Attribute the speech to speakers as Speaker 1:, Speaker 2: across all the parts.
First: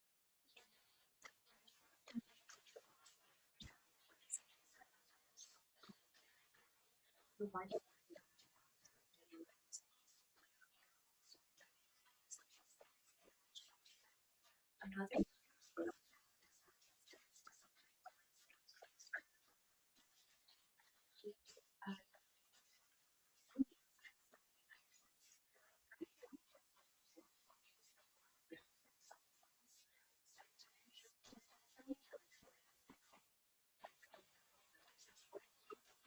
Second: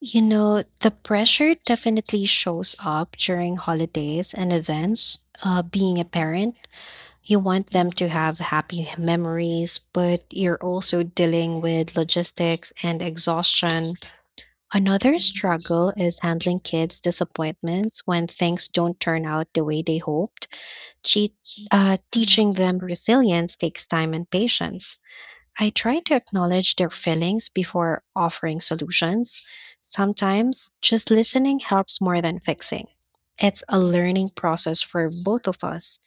Speaker 1: You know, the pressure definitely shows up during holidays and events. Being a parent, you want them to have happy memories, but you're also dealing with logistics and exhaustion. Another struggle is handling kids' disappointments when things don't turn out the way they hoped. Che- Teaching them resilience takes time and patience. I try to acknowledge their feelings before offering solutions. Sometimes just listening helps more than fixing. It's a learning process for both of us.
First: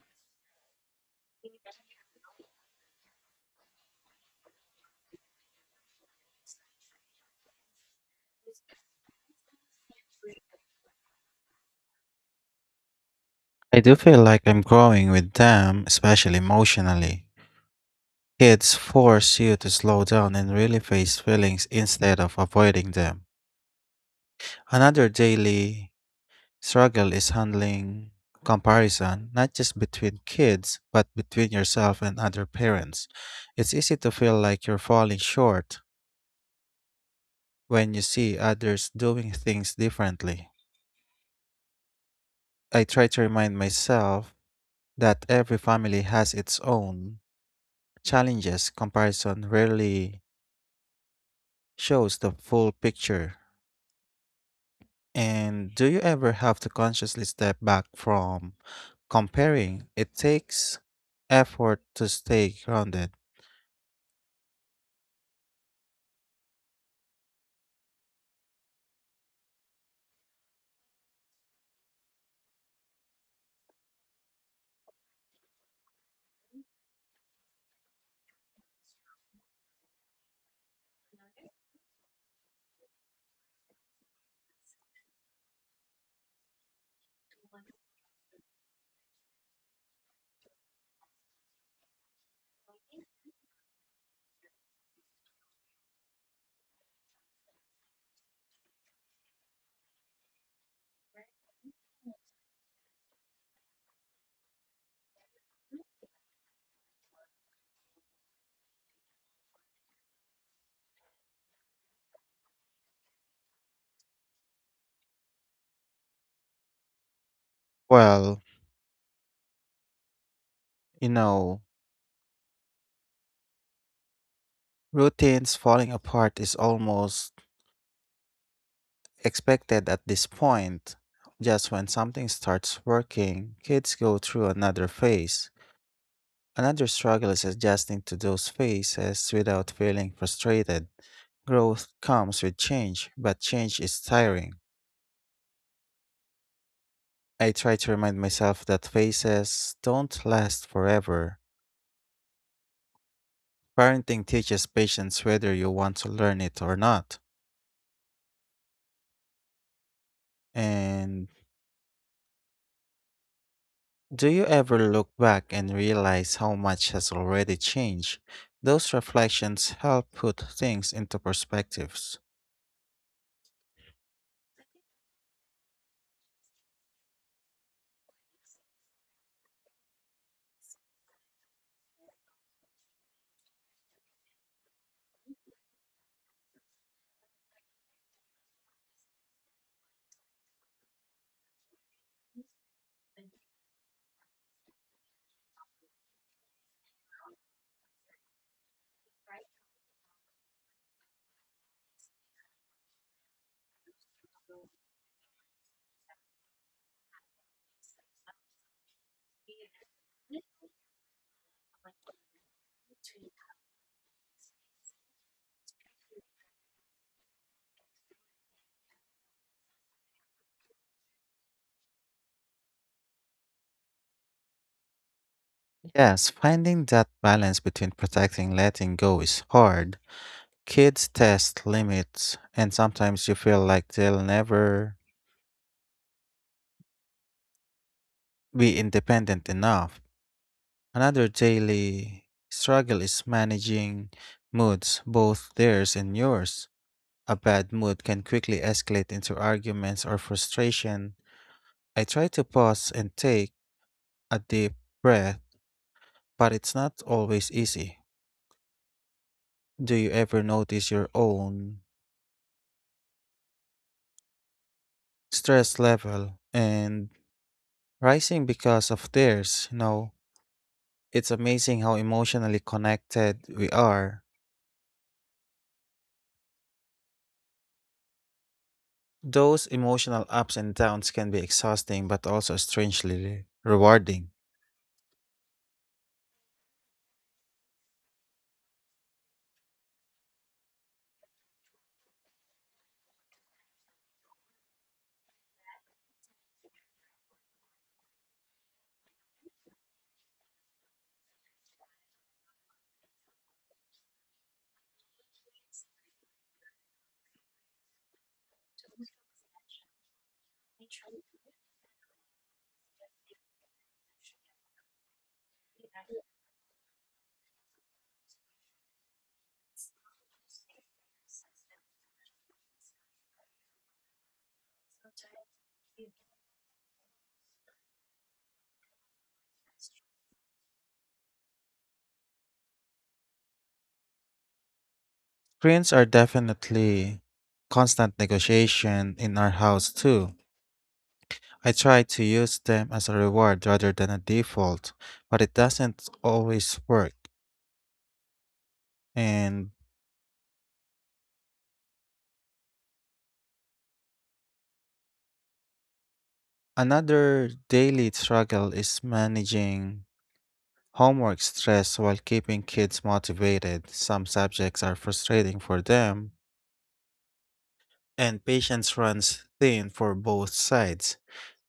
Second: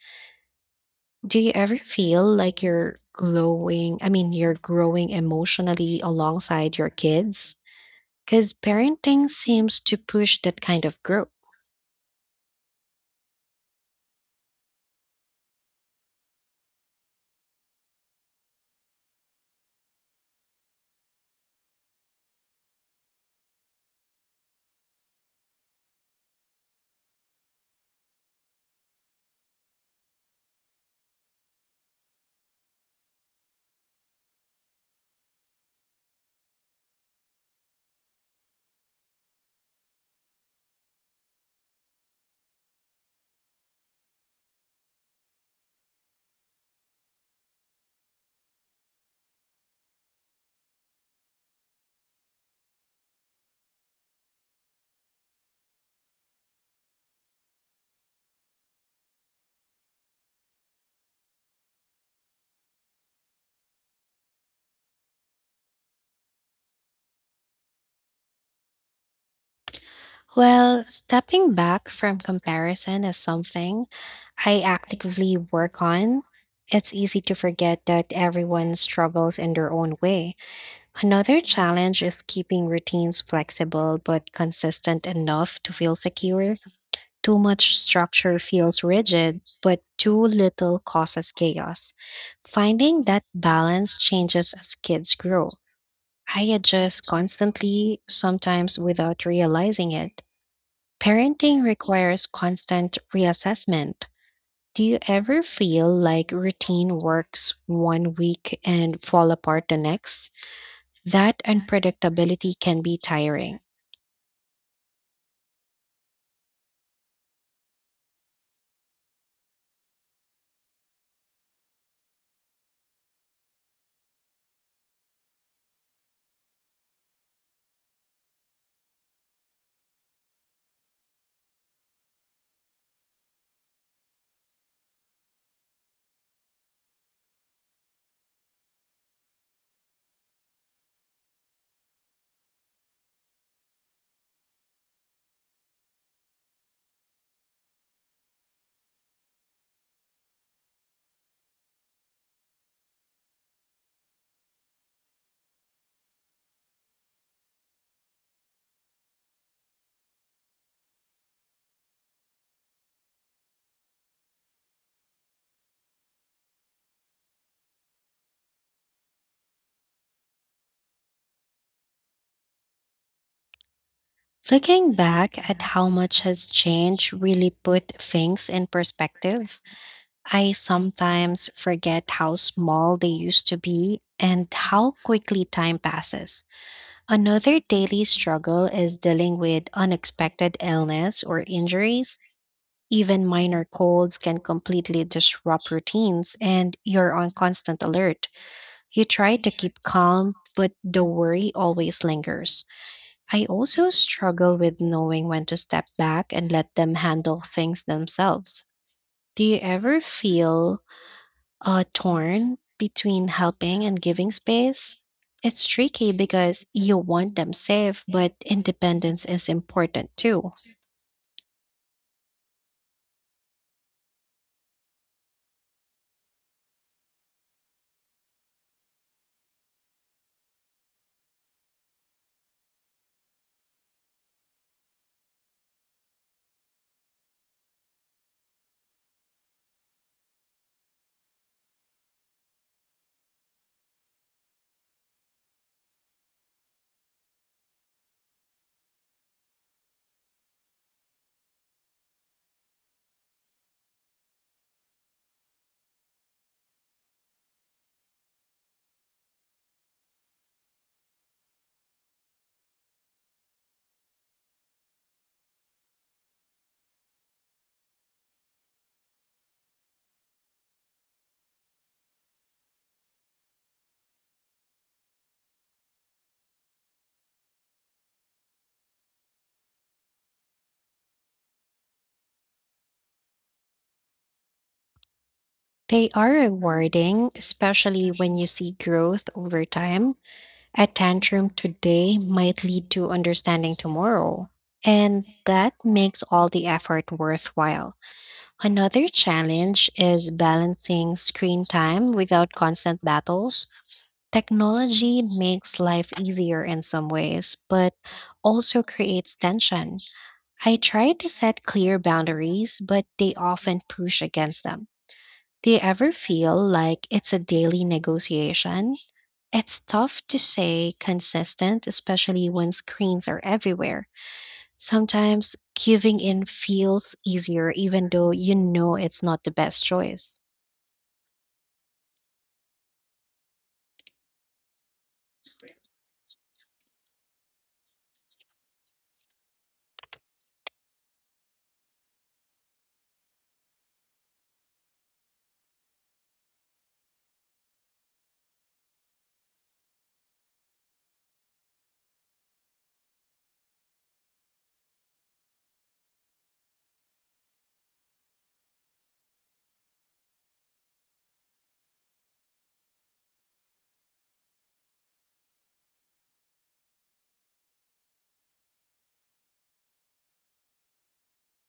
Speaker 1: Do you ever feel like you're glowing, I mean, you're growing emotionally alongside your kids? Because parenting seems to push that kind of growth.
Speaker 2: Especially emotionally. Kids force you to slow down and really face feelings instead of avoiding them. Another daily struggle is handling comparison, not just between kids, but between yourself and other parents. It's easy to feel like you're falling short when you see others doing things differently. I try to remind myself that every family has its own challenges. Comparison rarely shows the full picture. And do you ever have to consciously step back from comparing? It takes effort to stay grounded.
Speaker 1: Well, stepping back from comparison is something I actively work on. It's easy to forget that everyone struggles in their own way. Another challenge is keeping routines flexible but consistent enough to feel secure. Too much structure feels rigid, but too little causes chaos. Finding that balance changes as kids grow. I adjust constantly, sometimes without realizing it. Parenting requires constant reassessment. Do you ever feel like routine works one week and fall apart the next? That unpredictability can be tiring.
Speaker 2: Well, you know, routines falling apart is almost expected at this point. Just when something starts working, kids go through another phase. Another struggle is adjusting to those phases without feeling frustrated. Growth comes with change, but change is tiring. I try to remind myself that phases don't last forever. Parenting teaches patience whether you want to learn it or not. And do you ever look back and realize how much has already changed? Those reflections help put things into perspectives.
Speaker 1: Looking back at how much has changed really put things in perspective. I sometimes forget how small they used to be and how quickly time passes. Another daily struggle is dealing with unexpected illness or injuries. Even minor colds can completely disrupt routines, and you're on constant alert. You try to keep calm, but the worry always lingers. I also struggle with knowing when to step back and let them handle things themselves. Do you ever feel torn between helping and giving space. It's tricky because you want them safe, but independence is important too.
Speaker 2: Yes, finding that balance between protecting and letting go is hard. Kids test limits, and sometimes you feel like they'll never be independent enough. Another daily struggle is managing moods, both theirs and yours. A bad mood can quickly escalate into arguments or frustration. I try to pause and take a deep breath, but it's not always easy. Do you ever notice your own stress level and rising because of theirs? You know, it's amazing how emotionally connected we are. Those emotional ups and downs can be exhausting but also strangely rewarding.
Speaker 1: They are rewarding, especially when you see growth over time. A tantrum today might lead to understanding tomorrow, and that makes all the effort worthwhile. Another challenge is balancing screen time without constant battles. Technology makes life easier in some ways, but also creates tension. I try to set clear boundaries, but they often push against them. Do you ever feel like it's a daily negotiation? It's tough to stay consistent, especially when screens are everywhere. Sometimes giving in feels easier, even though you know it's not the best choice.
Speaker 2: Screens are definitely constant negotiation in our house too. I try to use them as a reward rather than a default, but it doesn't always work. And another daily struggle is managing homework stress while keeping kids motivated. Some subjects are frustrating for them, and patience runs thin for both sides.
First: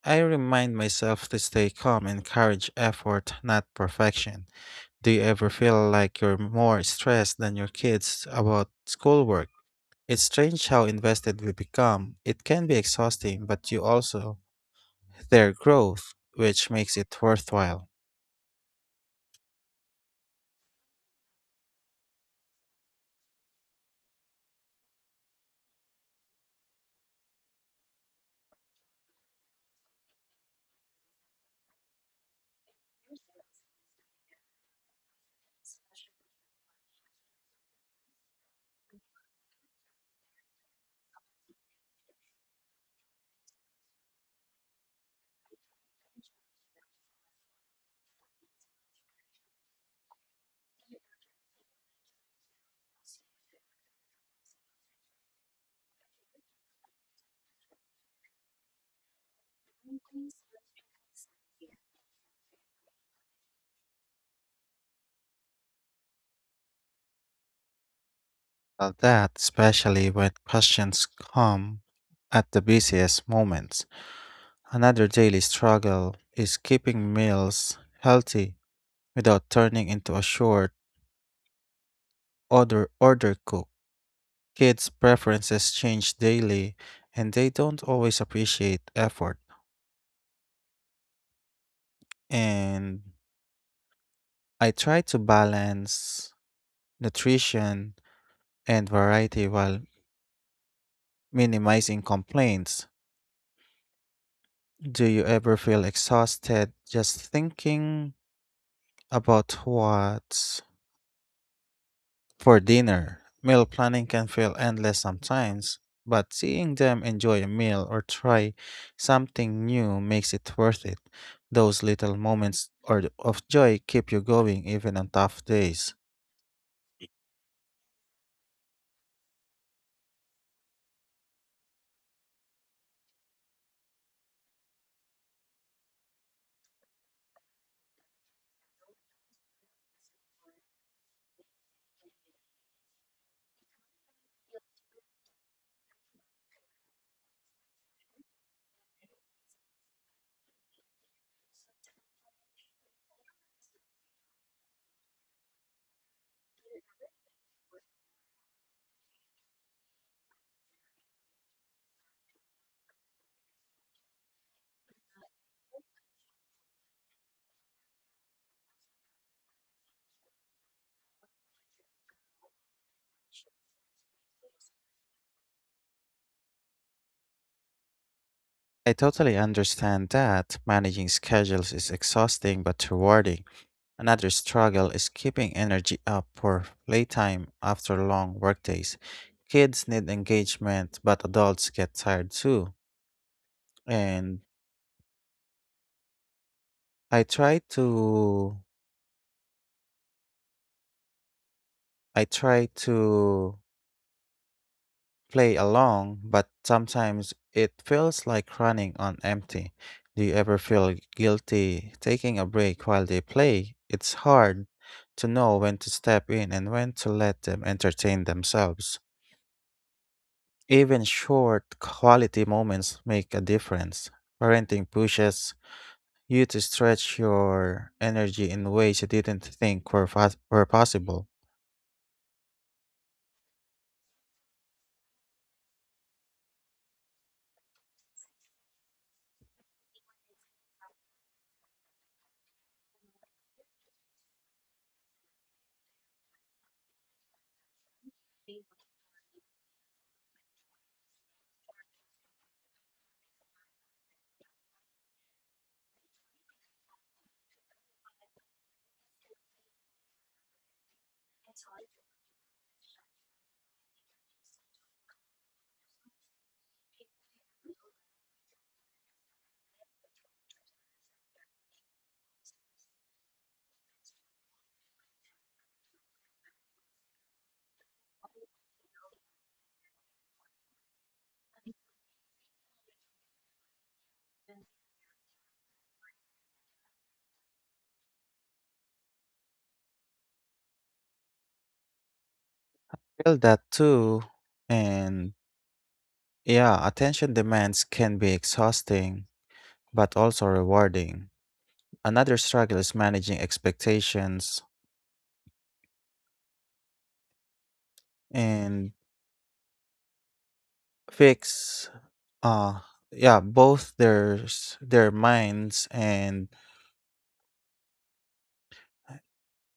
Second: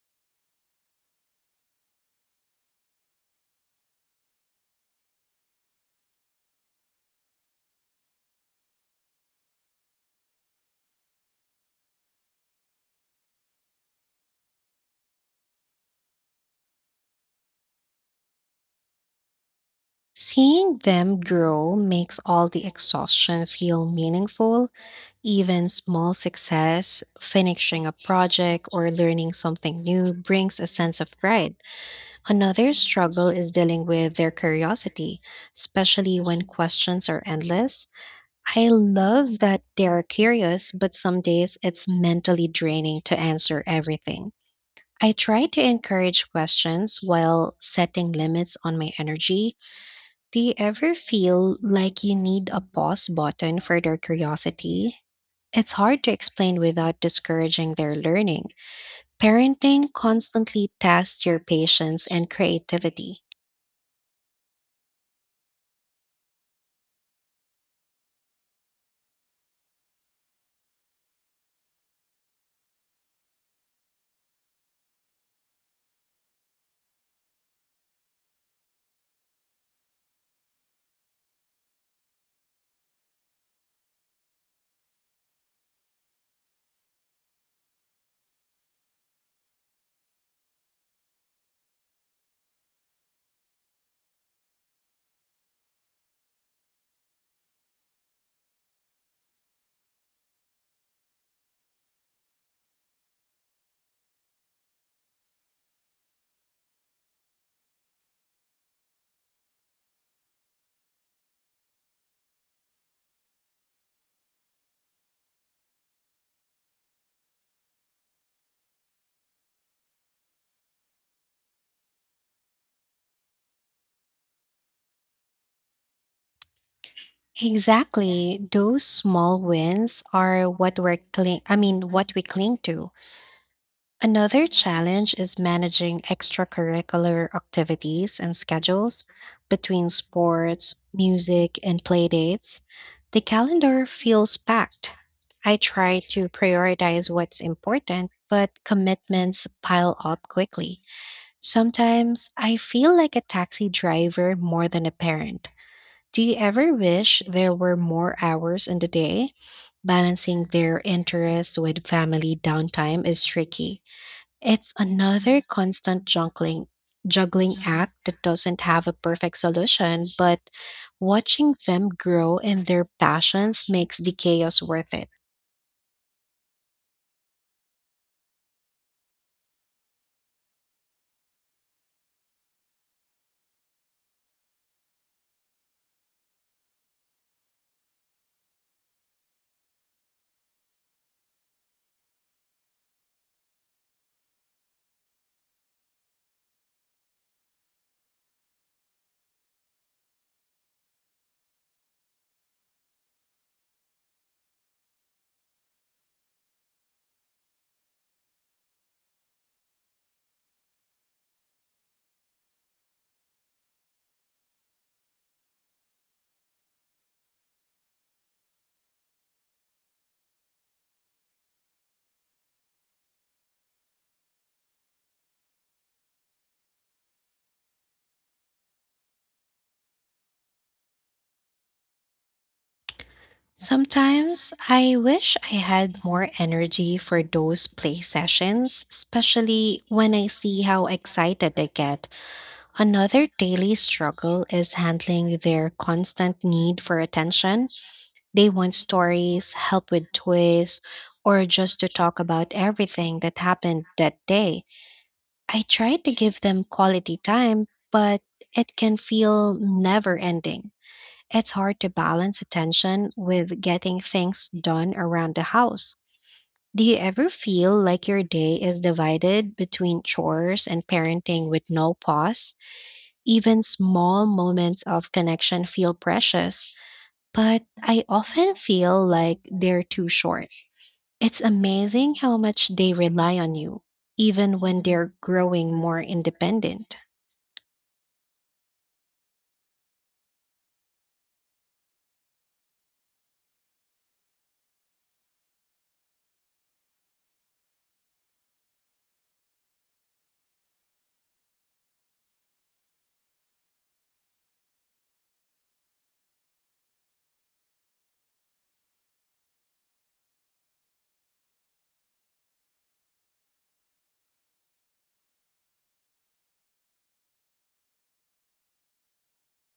Speaker 2: I remind myself to stay calm and encourage effort, not perfection. Do you ever feel like you're more stressed than your kids about schoolwork? It's strange how invested we become. It can be exhausting, but you also their growth, which makes it worthwhile.
Speaker 1: Seeing them grow makes all the exhaustion feel meaningful, even small success, finishing a project or learning something new brings a sense of pride. Another struggle is dealing with their curiosity, especially when questions are endless. I love that they're curious, but some days it's mentally draining to answer everything. I try to encourage questions while setting limits on my energy. Do you ever feel like you need a pause button for their curiosity? It's hard to explain without discouraging their learning. Parenting constantly tests your patience and creativity.
Speaker 2: That, especially when questions come at the busiest moments. Another daily struggle is keeping meals healthy without turning into a short order cook. Kids' preferences change daily and they don't always appreciate effort. And I try to balance nutrition and variety while minimizing complaints. Do you ever feel exhausted just thinking about what for dinner, meal planning can feel endless sometimes, but seeing them enjoy a meal or try something new makes it worth it. Those little moments or of joy keep you going even on tough days.
Speaker 1: Exactly. Those small wins are what we're cling I mean what we cling to. Another challenge is managing extracurricular activities and schedules between sports, music, and play dates. The calendar feels packed. I try to prioritize what's important, but commitments pile up quickly. Sometimes I feel like a taxi driver more than a parent. Do you ever wish there were more hours in the day? Balancing their interests with family downtime is tricky. It's another constant juggling act that doesn't have a perfect solution, but watching them grow in their passions makes the chaos worth it.
Speaker 2: I totally understand that managing schedules is exhausting but rewarding. Another struggle is keeping energy up for playtime after long workdays. Kids need engagement, but adults get tired too. And I try to I try to play along, but sometimes it feels like running on empty. Do you ever feel guilty taking a break while they play? It's hard to know when to step in and when to let them entertain themselves. Even short quality moments make a difference. Parenting pushes you to stretch your energy in ways you didn't think were, were possible.
Speaker 1: Sometimes I wish I had more energy for those play sessions, especially when I see how excited they get. Another daily struggle is handling their constant need for attention. They want stories, help with toys, or just to talk about everything that happened that day. I try to give them quality time, but it can feel never ending. It's hard to balance attention with getting things done around the house. Do you ever feel like your day is divided between chores and parenting with no pause? Even small moments of connection feel precious, but I often feel like they're too short. It's amazing how much they rely on you, even when they're growing more independent.
Speaker 2: Feel that too. And yeah, attention demands can be exhausting, but also rewarding. Another struggle is managing expectations and fix uh yeah, both theirs their minds and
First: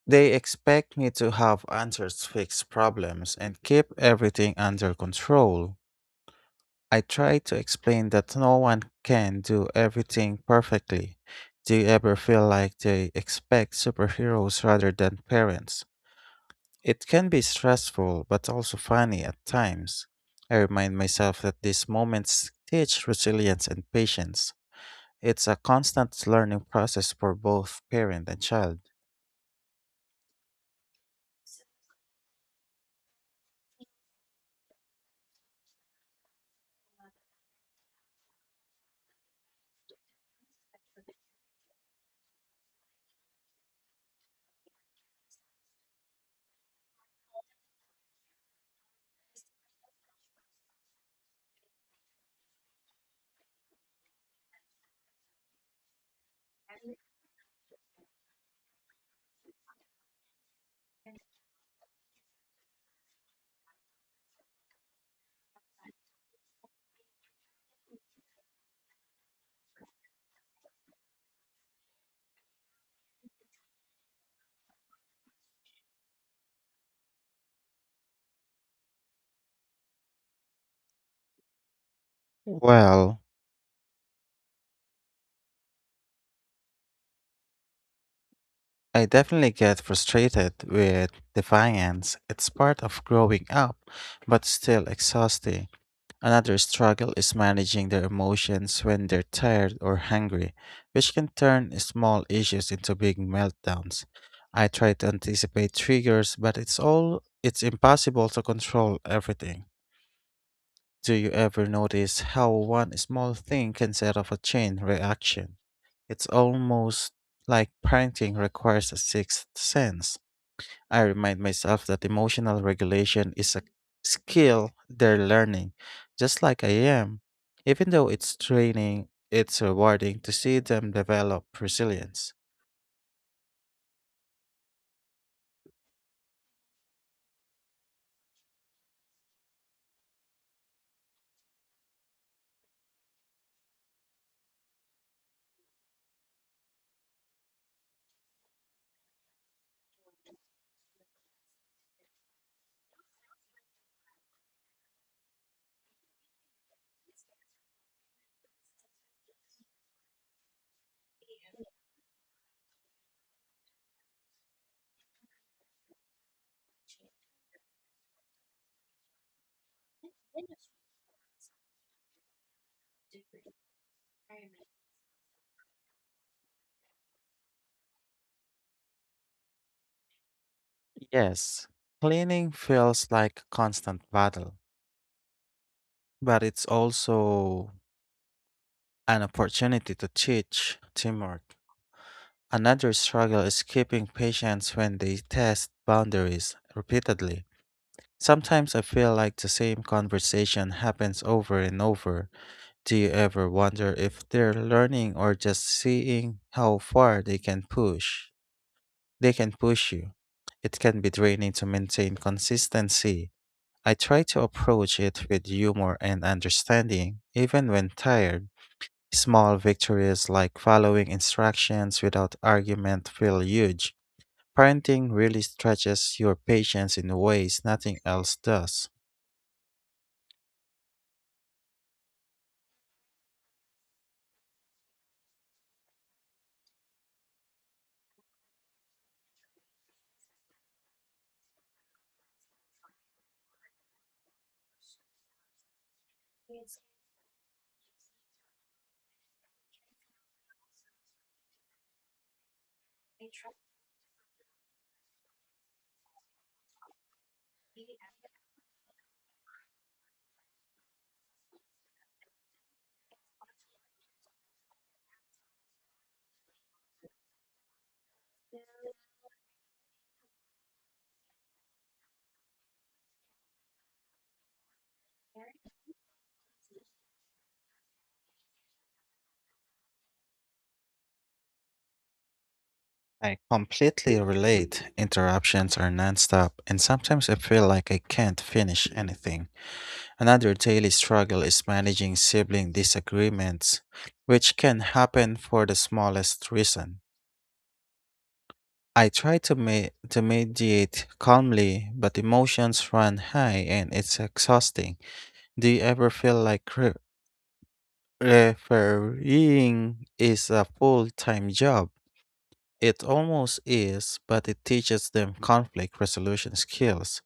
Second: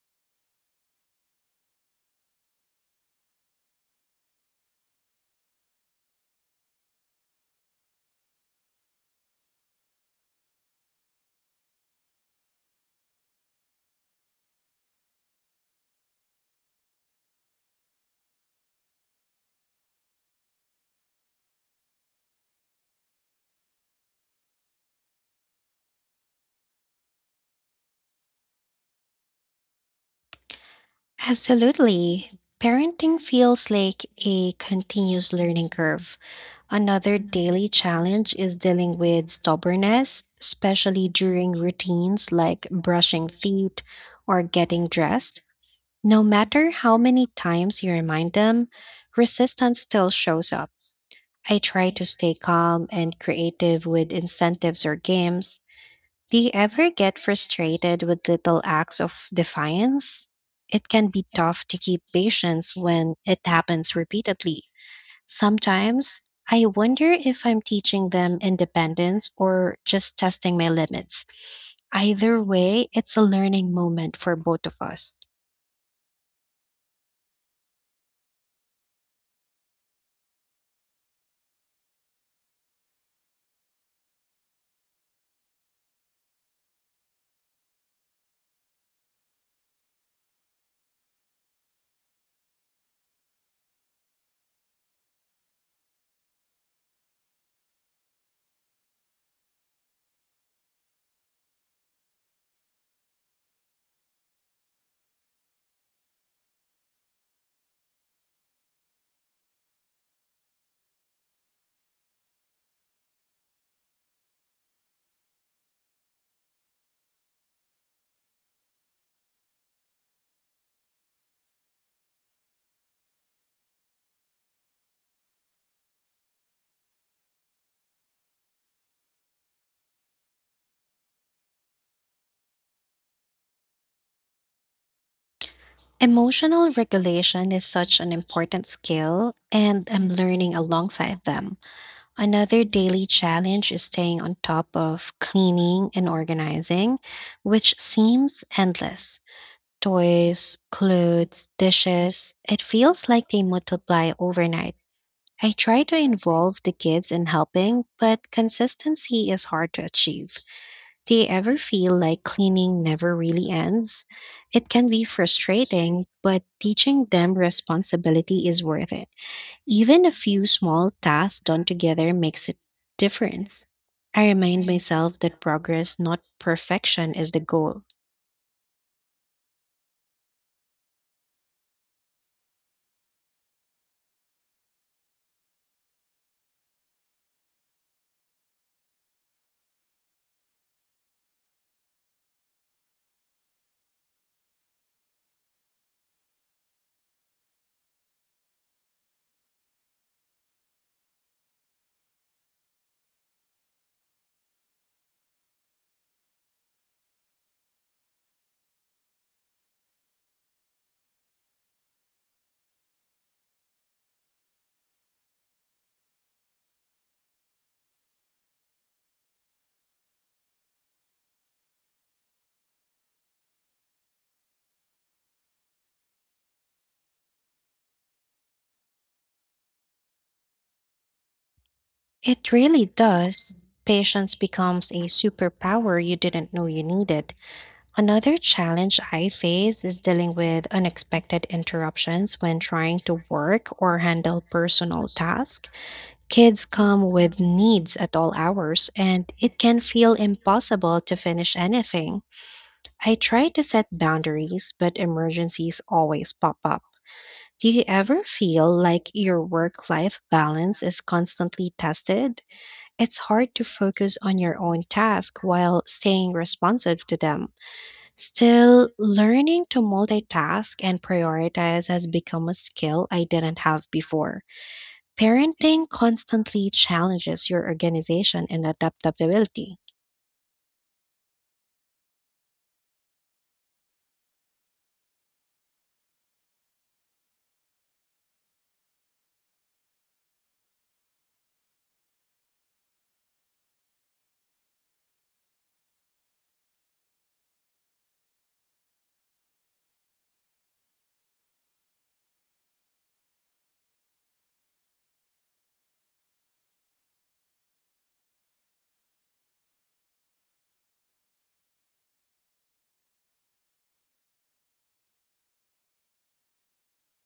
Speaker 2: they expect me to have answers fix problems and keep everything under control. I try to explain that no one can do everything perfectly. Do you ever feel like they expect superheroes rather than parents? It can be stressful, but also funny at times. I remind myself that these moments teach resilience and patience. It's a constant learning process for both parent and child.
Speaker 1: Absolutely. Parenting feels like a continuous learning curve. Another daily challenge is dealing with stubbornness, especially during routines like brushing feet or getting dressed. No matter how many times you remind them, resistance still shows up. I try to stay calm and creative with incentives or games. Do you ever get frustrated with little acts of defiance? It can be tough to keep patience when it happens repeatedly. Sometimes I wonder if I'm teaching them independence or just testing my limits. Either way, it's a learning moment for both of us.
Speaker 2: Well, I definitely get frustrated with defiance. It's part of growing up, but still exhausting. Another struggle is managing their emotions when they're tired or hungry, which can turn small issues into big meltdowns. I try to anticipate triggers, but it's all it's impossible to control everything. Do you ever notice how one small thing can set off a chain reaction? It's almost like parenting requires a sixth sense. I remind myself that emotional regulation is a skill they're learning, just like I am. Even though it's training, it's rewarding to see them develop resilience.
Speaker 1: Emotional regulation is such an important skill, and I'm learning alongside them. Another daily challenge is staying on top of cleaning and organizing, which seems endless. Toys, clothes, dishes, it feels like they multiply overnight. I try to involve the kids in helping, but consistency is hard to achieve. Do you ever feel like cleaning never really ends? It can be frustrating, but teaching them responsibility is worth it. Even a few small tasks done together makes a difference. I remind myself that progress, not perfection, is the goal.
Speaker 2: Yes, cleaning feels like a constant battle, but it's also an opportunity to teach teamwork. Another struggle is keeping patience when they test boundaries repeatedly. Sometimes I feel like the same conversation happens over and over. Do you ever wonder if they're learning or just seeing how far they can push? They can push you. It can be draining to maintain consistency. I try to approach it with humor and understanding, even when tired. Small victories like following instructions without argument feel huge. Parenting really stretches your patience in ways nothing else does.
Speaker 1: It really does. Patience becomes a superpower you didn't know you needed. Another challenge I face is dealing with unexpected interruptions when trying to work or handle personal tasks. Kids come with needs at all hours, and it can feel impossible to finish anything. I try to set boundaries, but emergencies always pop up. Do you ever feel like your work life balance is constantly tested? It's hard to focus on your own task while staying responsive to them. Still, learning to multitask and prioritize has become a skill I didn't have before. Parenting constantly challenges your organization and adaptability.
Speaker 2: I completely relate. Interruptions are nonstop, and sometimes I feel like I can't finish anything. Another daily struggle is managing sibling disagreements, which can happen for the smallest reason. I try to, to mediate calmly, but emotions run high and it's exhausting. Do you ever feel like refereeing is a full time job? It almost is, but it teaches them conflict resolution skills.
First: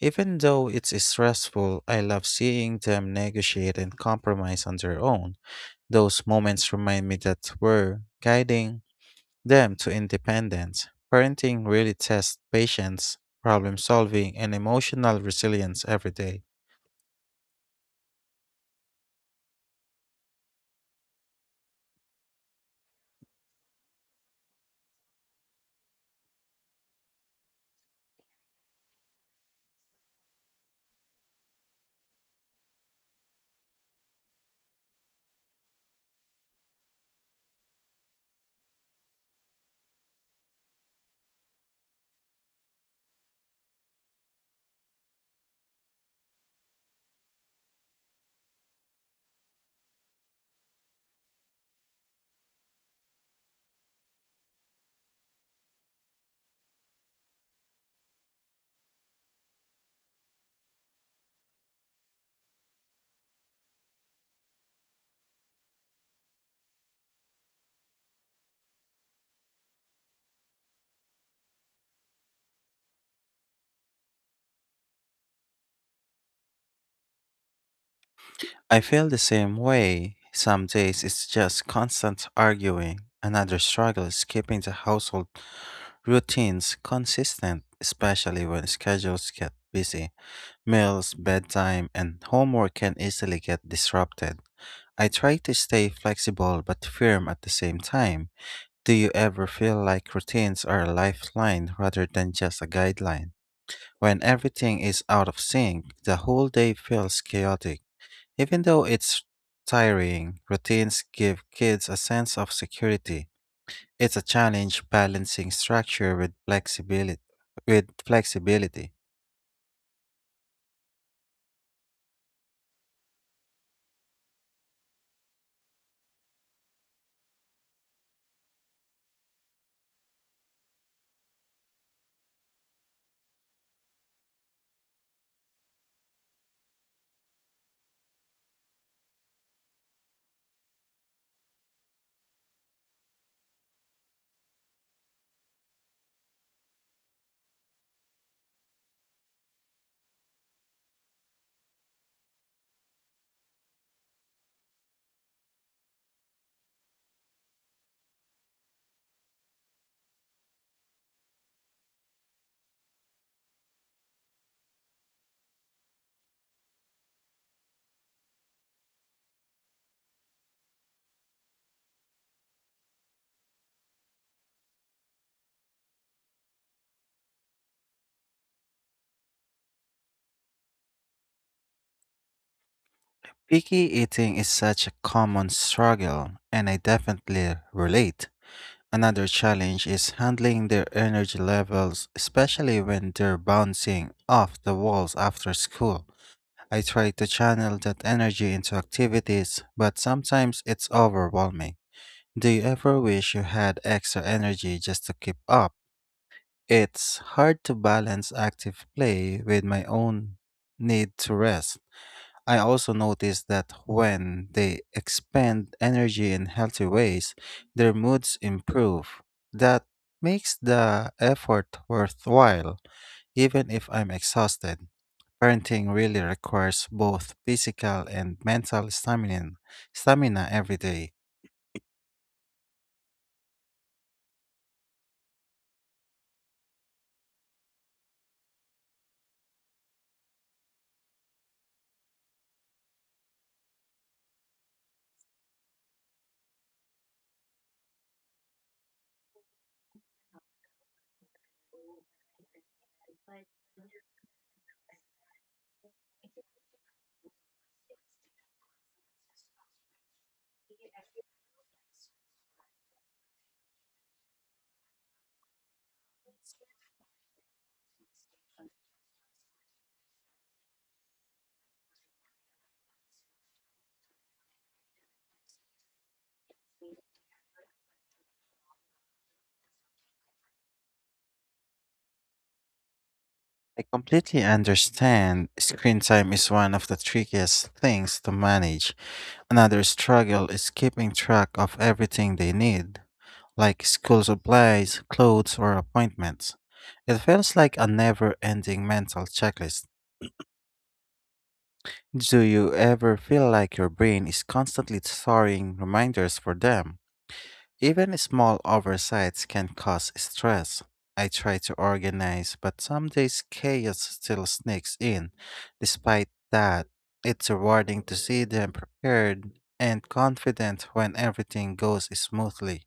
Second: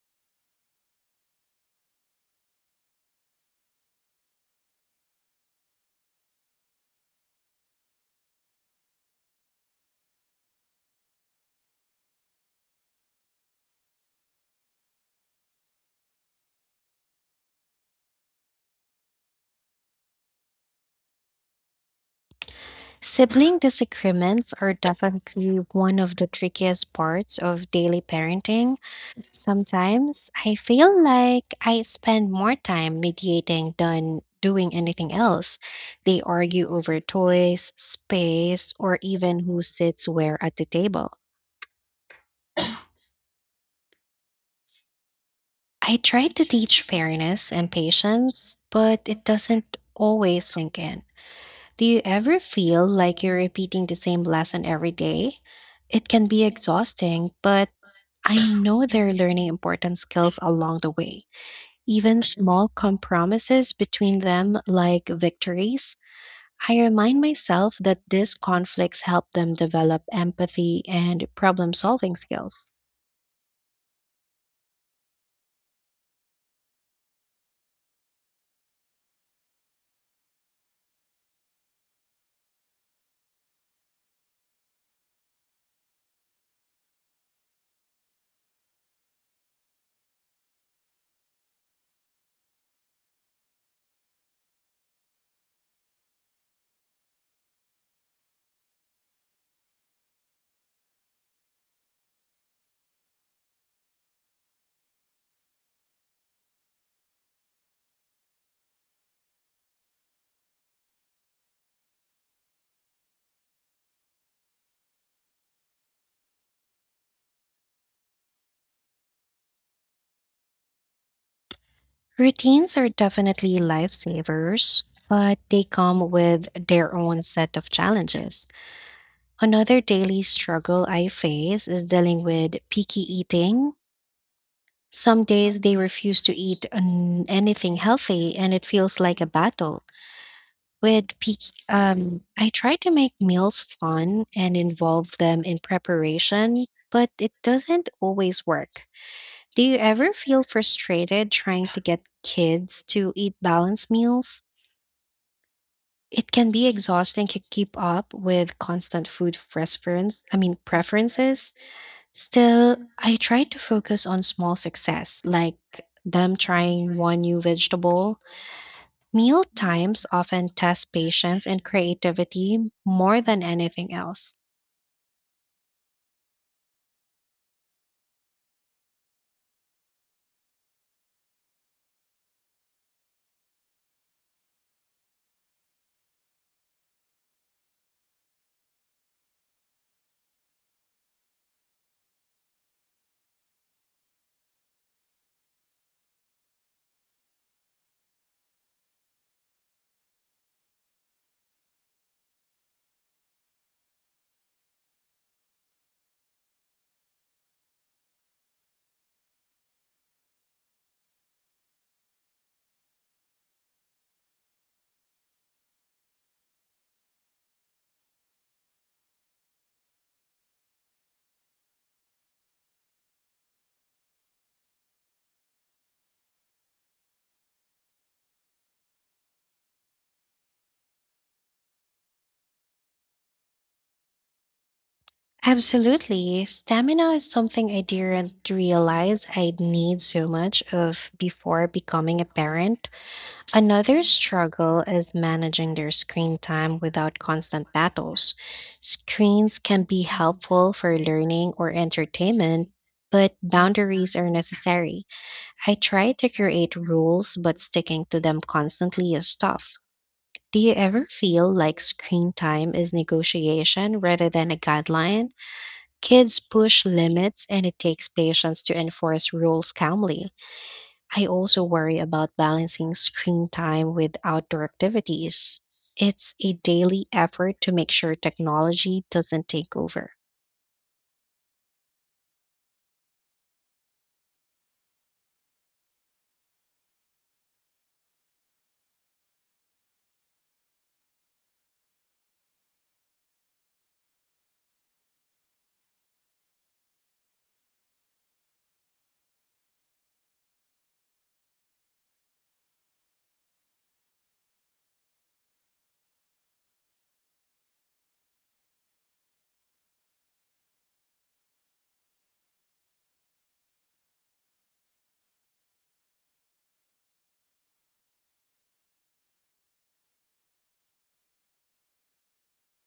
Speaker 2: Even though it's stressful, I love seeing them negotiate and compromise on their own. Those moments remind me that we're guiding them to independence. Parenting really tests patience, problem solving, and emotional resilience every day.
Speaker 1: Sibling disagreements are definitely one of the trickiest parts of daily parenting. Sometimes I feel like I spend more time mediating than doing anything else. They argue over toys, space, or even who sits where at the table. I try to teach fairness and patience, but it doesn't always sink in. Do you ever feel like you're repeating the same lesson every day? It can be exhausting, but I know they're learning important skills along the way. Even small compromises between them, like victories, I remind myself that these conflicts help them develop empathy and problem solving skills.
Speaker 2: I feel the same way. Some days it's just constant arguing. Another struggle is keeping the household routines consistent, especially when schedules get busy. Meals, bedtime, and homework can easily get disrupted. I try to stay flexible but firm at the same time. Do you ever feel like routines are a lifeline rather than just a guideline? When everything is out of sync, the whole day feels chaotic. Even though it's tiring, routines give kids a sense of security. It's a challenge balancing structure with flexibility. With flexibility.
Speaker 1: Routines are definitely lifesavers, but they come with their own set of challenges. Another daily struggle I face is dealing with picky eating. Some days they refuse to eat anything healthy, and it feels like a battle. With I try to make meals fun and involve them in preparation, but it doesn't always work. Do you ever feel frustrated trying to get kids to eat balanced meals? It can be exhausting to keep up with constant food preference, I mean preferences. Still, I try to focus on small success, like them trying one new vegetable. Meal times often test patience and creativity more than anything else.
Speaker 2: Picky eating is such a common struggle, and I definitely relate. Another challenge is handling their energy levels, especially when they're bouncing off the walls after school. I try to channel that energy into activities, but sometimes it's overwhelming. Do you ever wish you had extra energy just to keep up? It's hard to balance active play with my own need to rest. I also notice that when they expend energy in healthy ways, their moods improve. That makes the effort worthwhile, even if I'm exhausted. Parenting really requires both physical and mental stamina every day.
Speaker 1: Absolutely. Stamina is something I didn't realize I'd need so much of before becoming a parent. Another struggle is managing their screen time without constant battles. Screens can be helpful for learning or entertainment, but boundaries are necessary. I try to create rules, but sticking to them constantly is tough. Do you ever feel like screen time is negotiation rather than a guideline? Kids push limits and it takes patience to enforce rules calmly. I also worry about balancing screen time with outdoor activities. It's a daily effort to make sure technology doesn't take over.
Speaker 2: I completely understand. Screen time is one of the trickiest things to manage. Another struggle is keeping track of everything they need, like school supplies, clothes, or appointments. It feels like a never ending mental checklist. Do you ever feel like your brain is constantly throwing reminders for them? Even small oversights can cause stress. I try to organize, but some days chaos still sneaks in. Despite that, it's rewarding to see them prepared and confident when everything goes smoothly.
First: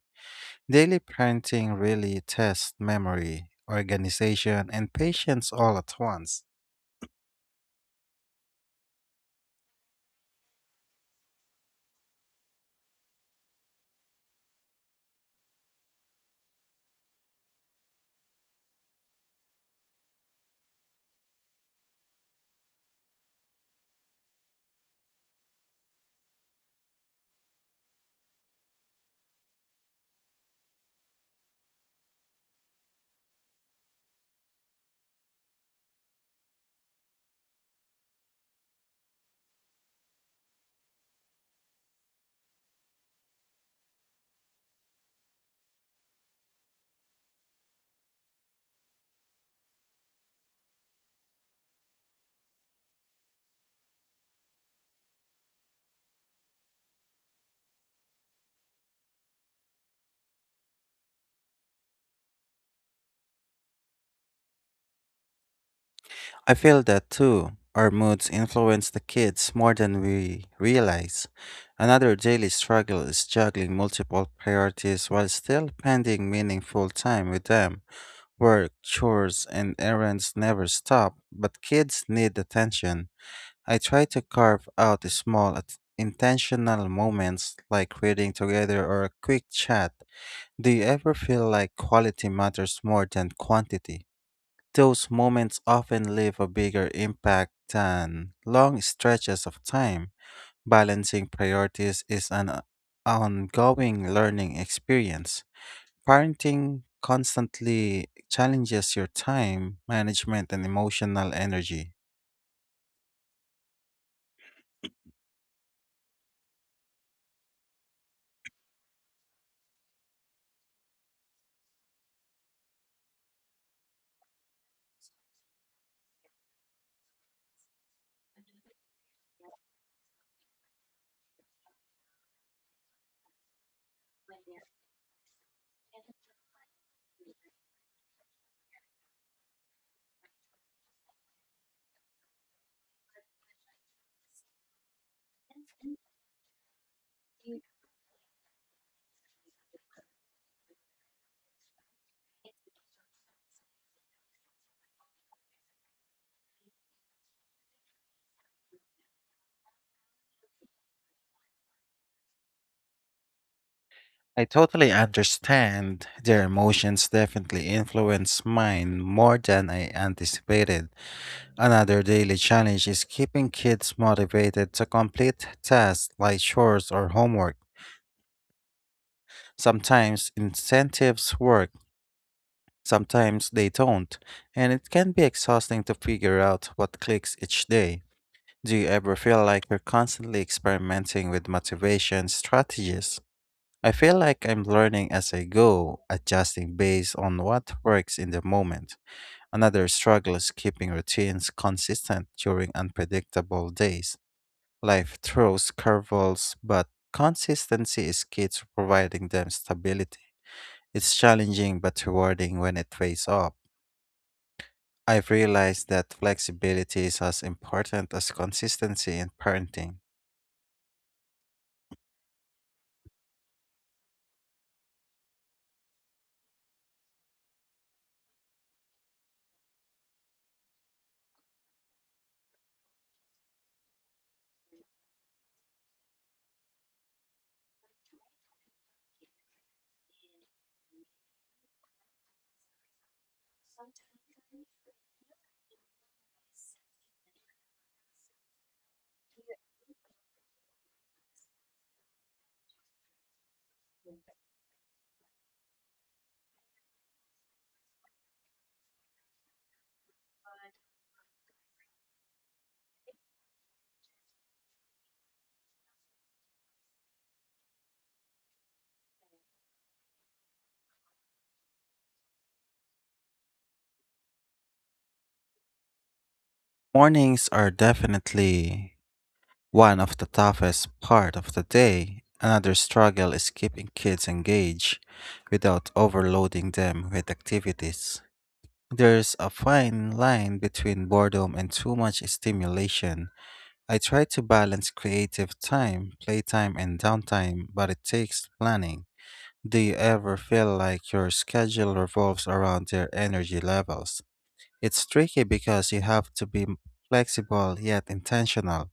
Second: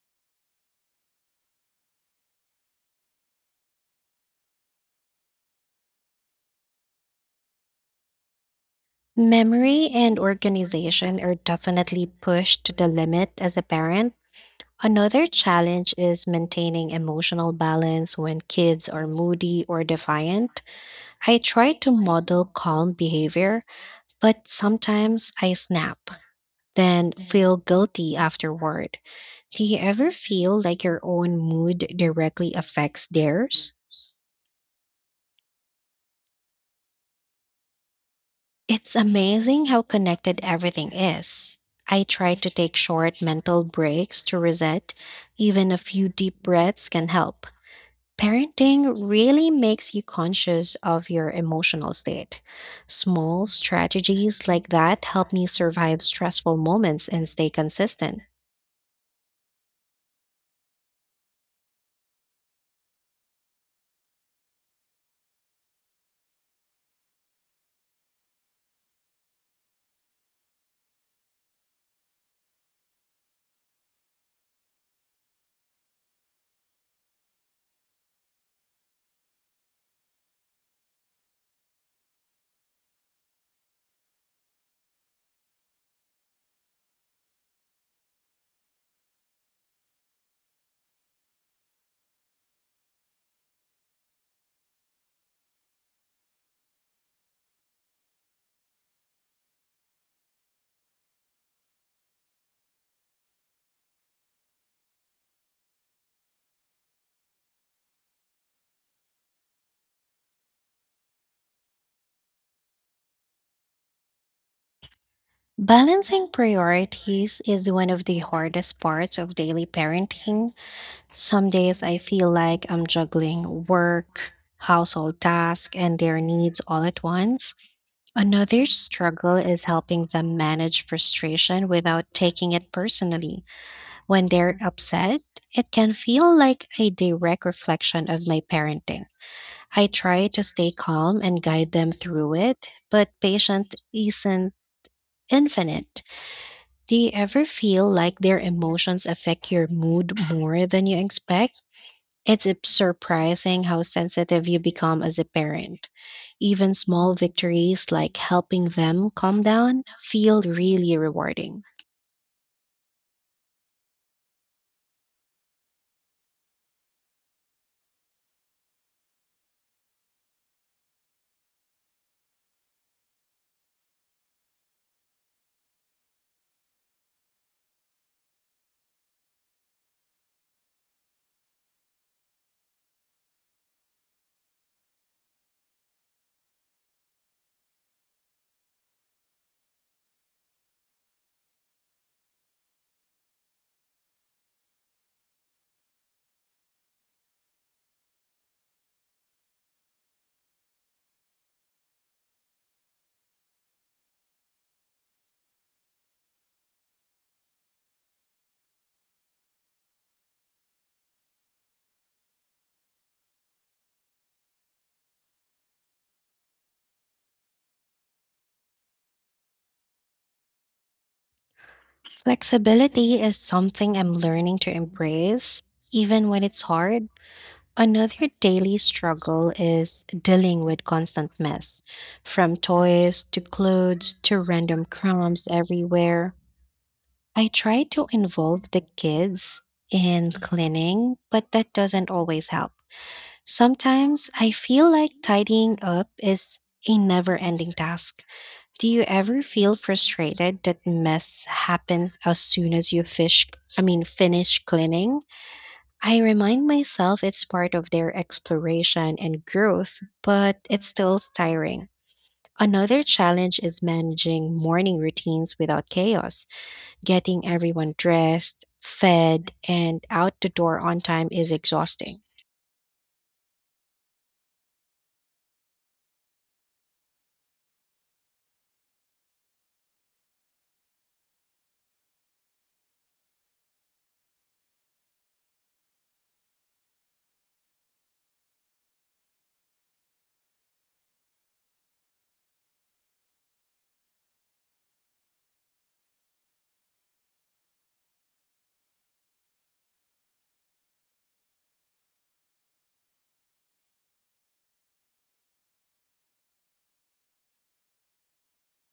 Speaker 2: Daily parenting really tests memory, organization, and patience all at once.
Speaker 1: Memory and organization are definitely pushed to the limit as a parent. Another challenge is maintaining emotional balance when kids are moody or defiant. I try to model calm behavior, but sometimes I snap. Then feel guilty afterward. Do you ever feel like your own mood directly affects theirs? It's amazing how connected everything is. I try to take short mental breaks to reset. Even a few deep breaths can help. Parenting really makes you conscious of your emotional state. Small strategies like that help me survive stressful moments and stay consistent.
Speaker 2: I feel that too. Our moods influence the kids more than we realize. Another daily struggle is juggling multiple priorities while still spending meaningful time with them. Work, chores, and errands never stop, but kids need attention. I try to carve out small, intentional moments like reading together or a quick chat. Do you ever feel like quality matters more than quantity? Those moments often leave a bigger impact than long stretches of time. Balancing priorities is an ongoing learning experience. Parenting constantly challenges your time, management, and emotional energy.
Speaker 1: Balancing priorities is one of the hardest parts of daily parenting. Some days I feel like I'm juggling work, household tasks, and their needs all at once. Another struggle is helping them manage frustration without taking it personally. When they're upset, it can feel like a direct reflection of my parenting. I try to stay calm and guide them through it, but patience isn't infinite. Do you ever feel like their emotions affect your mood more than you expect? Surprising how sensitive you become as a parent. Even small victories like helping them calm down feel really rewarding.
Speaker 2: I totally understand. Their emotions definitely influence mine more than I anticipated. Another daily challenge is keeping kids motivated to complete tasks like chores or homework. Sometimes incentives work, sometimes they don't, and it can be exhausting to figure out what clicks each day. Do you ever feel like you're constantly experimenting with motivation strategies? I feel like I'm learning as I go, adjusting based on what works in the moment. Another struggle is keeping routines consistent during unpredictable days. Life throws curveballs, but consistency is key to providing them stability. It's challenging but rewarding when it pays off. I've realized that flexibility is as important as consistency in parenting.
Speaker 1: Flexibility is something I'm learning to embrace, even when it's hard. Another daily struggle is dealing with constant mess, from toys to clothes to random crumbs everywhere. I try to involve the kids in cleaning, but that doesn't always help. Sometimes I feel like tidying up is a never ending task. Do you ever feel frustrated that mess happens as soon as you fish I mean finish cleaning? I remind myself it's part of their exploration and growth, but it's still tiring. Another challenge is managing morning routines without chaos. Getting everyone dressed, fed, and out the door on time is exhausting.
Speaker 2: Mornings are definitely one of the toughest part of the day. Another struggle is keeping kids engaged without overloading them with activities. There's a fine line between boredom and too much stimulation. I try to balance creative time, playtime, and downtime, but it takes planning. Do you ever feel like your schedule revolves around your energy levels? It's tricky because you have to be flexible yet intentional.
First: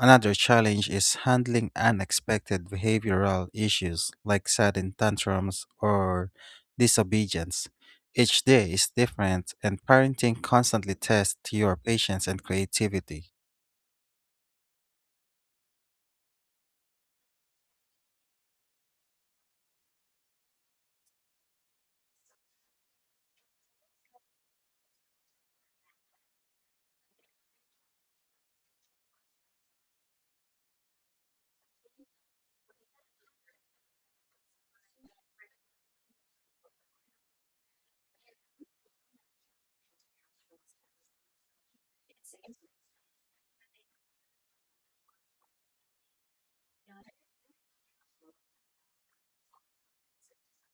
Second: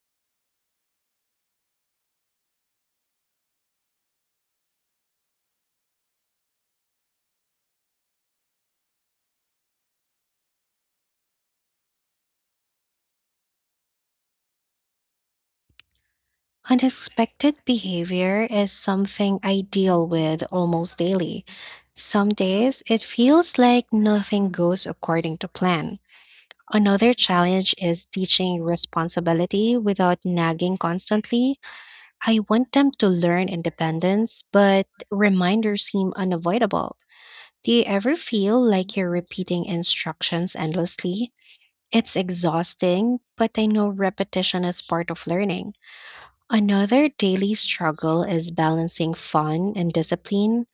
Speaker 2: Another challenge is handling unexpected behavioral issues like sudden tantrums or disobedience. Each day is different, and parenting constantly tests your patience and creativity.
Speaker 1: Unexpected behavior is something I deal with almost daily. Some days it feels like nothing goes according to plan. Another challenge is teaching responsibility without nagging constantly. I want them to learn independence, but reminders seem unavoidable. Do you ever feel like you're repeating instructions endlessly? It's exhausting, but I know repetition is part of learning. Another daily struggle is balancing fun and discipline.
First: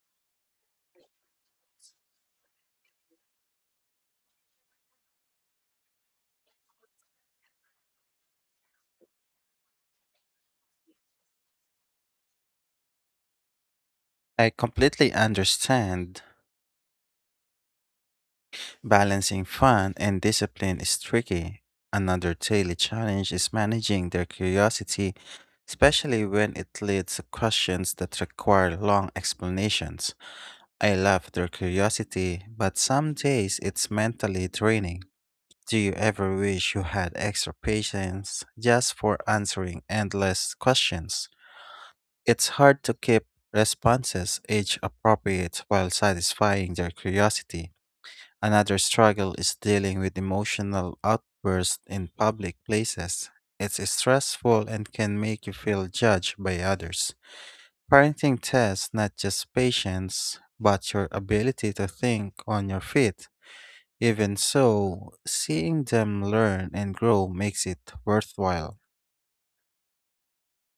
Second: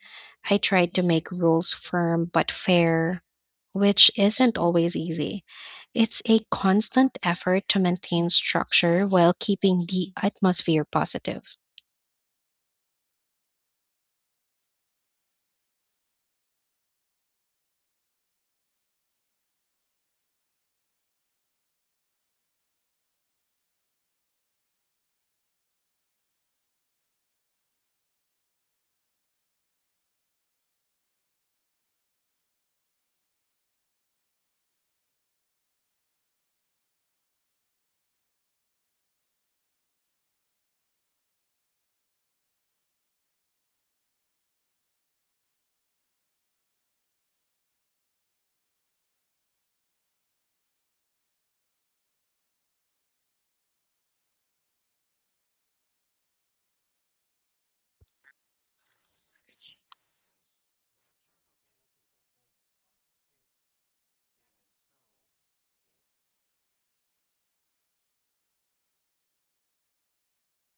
Speaker 1: I try to make rules firm but fair, which isn't always easy. It's a constant effort to maintain structure while keeping the atmosphere positive.
Speaker 2: I completely understand. Balancing fun and discipline is tricky. Another daily challenge is managing their curiosity, especially when it leads to questions that require long explanations. I love their curiosity, but some days it's mentally draining. Do you ever wish you had extra patience just for answering endless questions? It's hard to keep responses age appropriate while satisfying their curiosity. Another struggle is dealing with emotional outbursts in public places. It's stressful and can make you feel judged by others. Parenting tests not just patience, but your ability to think on your feet. Even so, seeing them learn and grow makes it worthwhile.